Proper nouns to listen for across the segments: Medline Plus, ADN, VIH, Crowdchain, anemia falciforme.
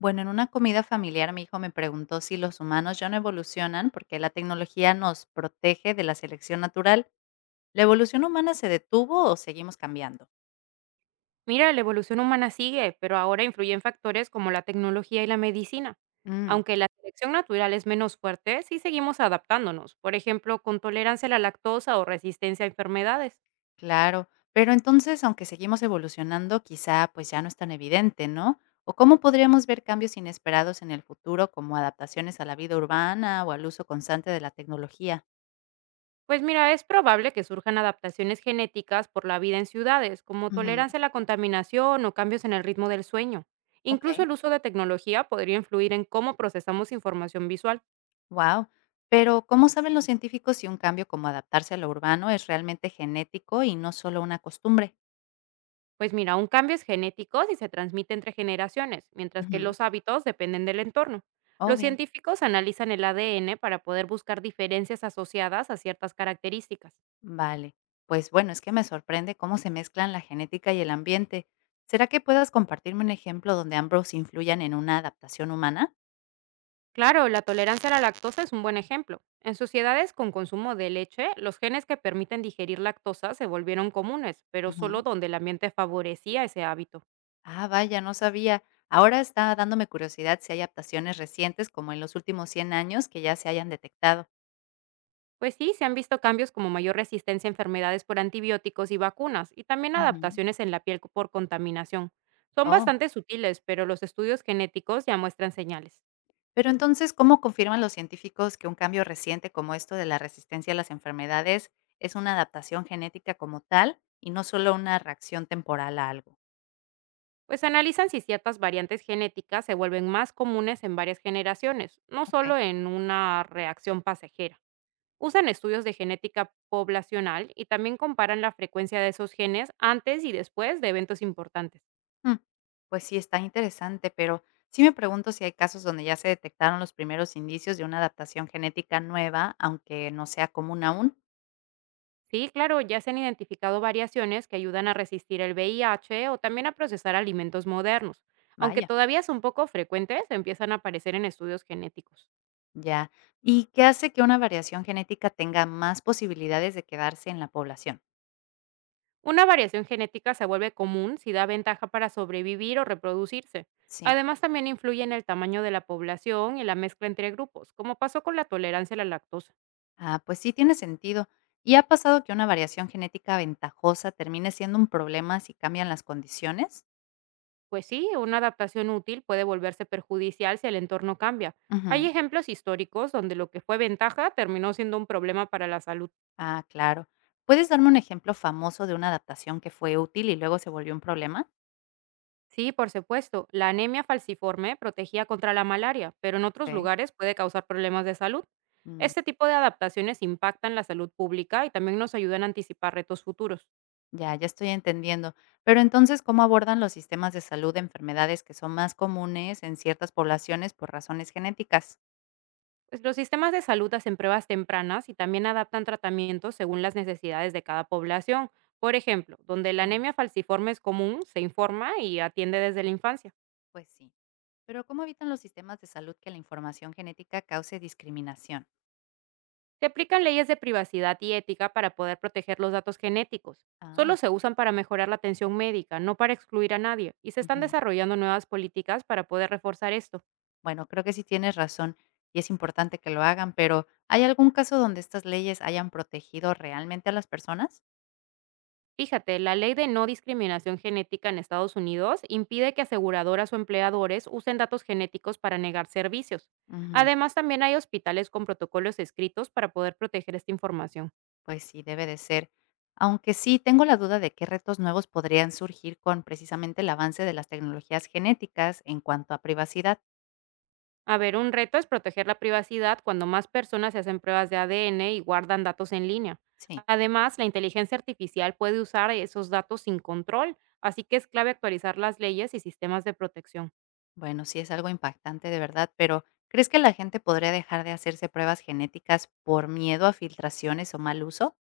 Bueno, en una comida familiar mi hijo me preguntó si los humanos ya no evolucionan porque la tecnología nos protege de la selección natural. ¿La evolución humana se detuvo o seguimos cambiando? Mira, la evolución humana sigue, pero ahora influyen factores como la tecnología y la medicina. Mm, Aunque la selección natural es menos fuerte, sí seguimos adaptándonos, por ejemplo, con tolerancia a la lactosa o resistencia a enfermedades. claro, pero entonces, aunque seguimos evolucionando, quizá pues ya no es tan evidente, ¿no? ¿O cómo podríamos ver cambios inesperados en el futuro como adaptaciones a la vida urbana o al uso constante de la tecnología? Pues mira, es probable que surjan adaptaciones genéticas por la vida en ciudades, como Ujú. tolerancia a la contaminación o cambios en el ritmo del sueño. Incluso Ok. el uso de tecnología podría influir en cómo procesamos información visual. Wow. Pero, ¿cómo saben los científicos si un cambio como adaptarse a lo urbano es realmente genético y no solo una costumbre? Pues mira, un cambio es genético si se transmite entre generaciones, mientras que Ujú. los hábitos dependen del entorno. Oh, Los bien. científicos analizan el ADN para poder buscar diferencias asociadas a ciertas características. Vale. Pues bueno, es que me sorprende cómo se mezclan la genética y el ambiente. ¿Será que puedas compartirme un ejemplo donde ambos influyan en una adaptación humana? Claro, la tolerancia a la lactosa es un buen ejemplo. En sociedades con consumo de leche, los genes que permiten digerir lactosa se volvieron comunes, pero solo Ujú. donde el ambiente favorecía ese hábito. Ah, vaya, no sabía. Ahora está dándome curiosidad si hay adaptaciones recientes, como en los últimos 100 años, que ya se hayan detectado. Pues sí, se han visto cambios como mayor resistencia a enfermedades por antibióticos y vacunas, y también Ujú. adaptaciones en la piel por contaminación. Son Oh. bastante sutiles, pero los estudios genéticos ya muestran señales. Pero entonces, ¿cómo confirman los científicos que un cambio reciente como esto de la resistencia a las enfermedades es una adaptación genética como tal y no solo una reacción temporal a algo? Pues analizan si ciertas variantes genéticas se vuelven más comunes en varias generaciones, no Ok. solo en una reacción pasajera. Usan estudios de genética poblacional y también comparan la frecuencia de esos genes antes y después de eventos importantes. Mm. Pues sí, está interesante, pero sí me pregunto si hay casos donde ya se detectaron los primeros indicios de una adaptación genética nueva, aunque no sea común aún. Sí, claro, ya se han identificado variaciones que ayudan a resistir el VIH o también a procesar alimentos modernos. Aunque Vaya, todavía son poco frecuentes, empiezan a aparecer en estudios genéticos. ya. ¿Y qué hace que una variación genética tenga más posibilidades de quedarse en la población? Una variación genética se vuelve común si da ventaja para sobrevivir o reproducirse. Sí. Además, también influye en el tamaño de la población y la mezcla entre grupos, como pasó con la tolerancia a la lactosa. Ah, pues sí, tiene sentido. ¿Y ha pasado que una variación genética ventajosa termine siendo un problema si cambian las condiciones? Pues sí, una adaptación útil puede volverse perjudicial si el entorno cambia. Hay Ujú. ejemplos históricos donde lo que fue ventaja terminó siendo un problema para la salud. Ah, claro. ¿Puedes darme un ejemplo famoso de una adaptación que fue útil y luego se volvió un problema? Sí, por supuesto, la anemia falciforme protegía contra la malaria, pero en otros Ok. lugares puede causar problemas de salud. Mm, Este tipo de adaptaciones impactan la salud pública y también nos ayudan a anticipar retos futuros. ya, ya estoy entendiendo. Pero entonces, ¿cómo abordan los sistemas de salud enfermedades que son más comunes en ciertas poblaciones por razones genéticas? Pues los sistemas de salud hacen pruebas tempranas y también adaptan tratamientos según las necesidades de cada población. Por ejemplo, donde la Mm. anemia falciforme es común, se informa y atiende desde la infancia. Pues sí. Pero ¿cómo evitan los sistemas de salud que la información genética cause discriminación? Se aplican leyes de privacidad y ética para poder proteger los datos genéticos. Solo Ah, se usan para mejorar la atención médica, no para excluir a nadie, y se están ujú. desarrollando nuevas políticas para poder reforzar esto. Bueno, creo que sí tienes razón y es importante que lo hagan, pero ¿hay algún caso donde estas leyes hayan protegido realmente a las personas? Fíjate, la ley de no discriminación genética en Estados Unidos impide que aseguradoras o empleadores usen datos genéticos para negar servicios. Ujú. Además, también hay hospitales con protocolos escritos para poder proteger esta información. Pues sí, debe de ser. Aunque sí, tengo la duda de qué retos nuevos podrían surgir con precisamente el avance de las tecnologías genéticas en cuanto a privacidad. A ver, un reto es proteger la privacidad cuando más personas se hacen pruebas de ADN y guardan datos en línea. Sí, Además, la inteligencia artificial puede usar esos datos sin control, así que es clave actualizar las leyes y sistemas de protección. bueno, sí es algo impactante de verdad, pero ¿crees que la gente podría dejar de hacerse pruebas genéticas por miedo a filtraciones o mal uso?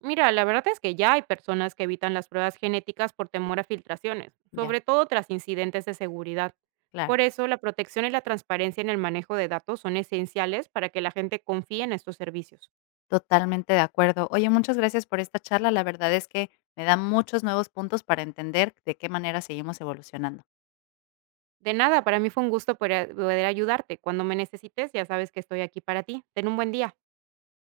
Mira, la verdad es que ya hay personas que evitan las pruebas genéticas por temor a filtraciones, Ya, sobre todo tras incidentes de seguridad. Por claro. eso, la protección y la transparencia en el manejo de datos son esenciales para que la gente confíe en estos servicios. Totalmente de acuerdo. Oye, muchas gracias por esta charla. La verdad es que me da muchos nuevos puntos para entender de qué manera seguimos evolucionando. De nada, para mí fue un gusto poder ayudarte. Cuando me necesites, ya sabes que estoy aquí para ti. Ten un buen día.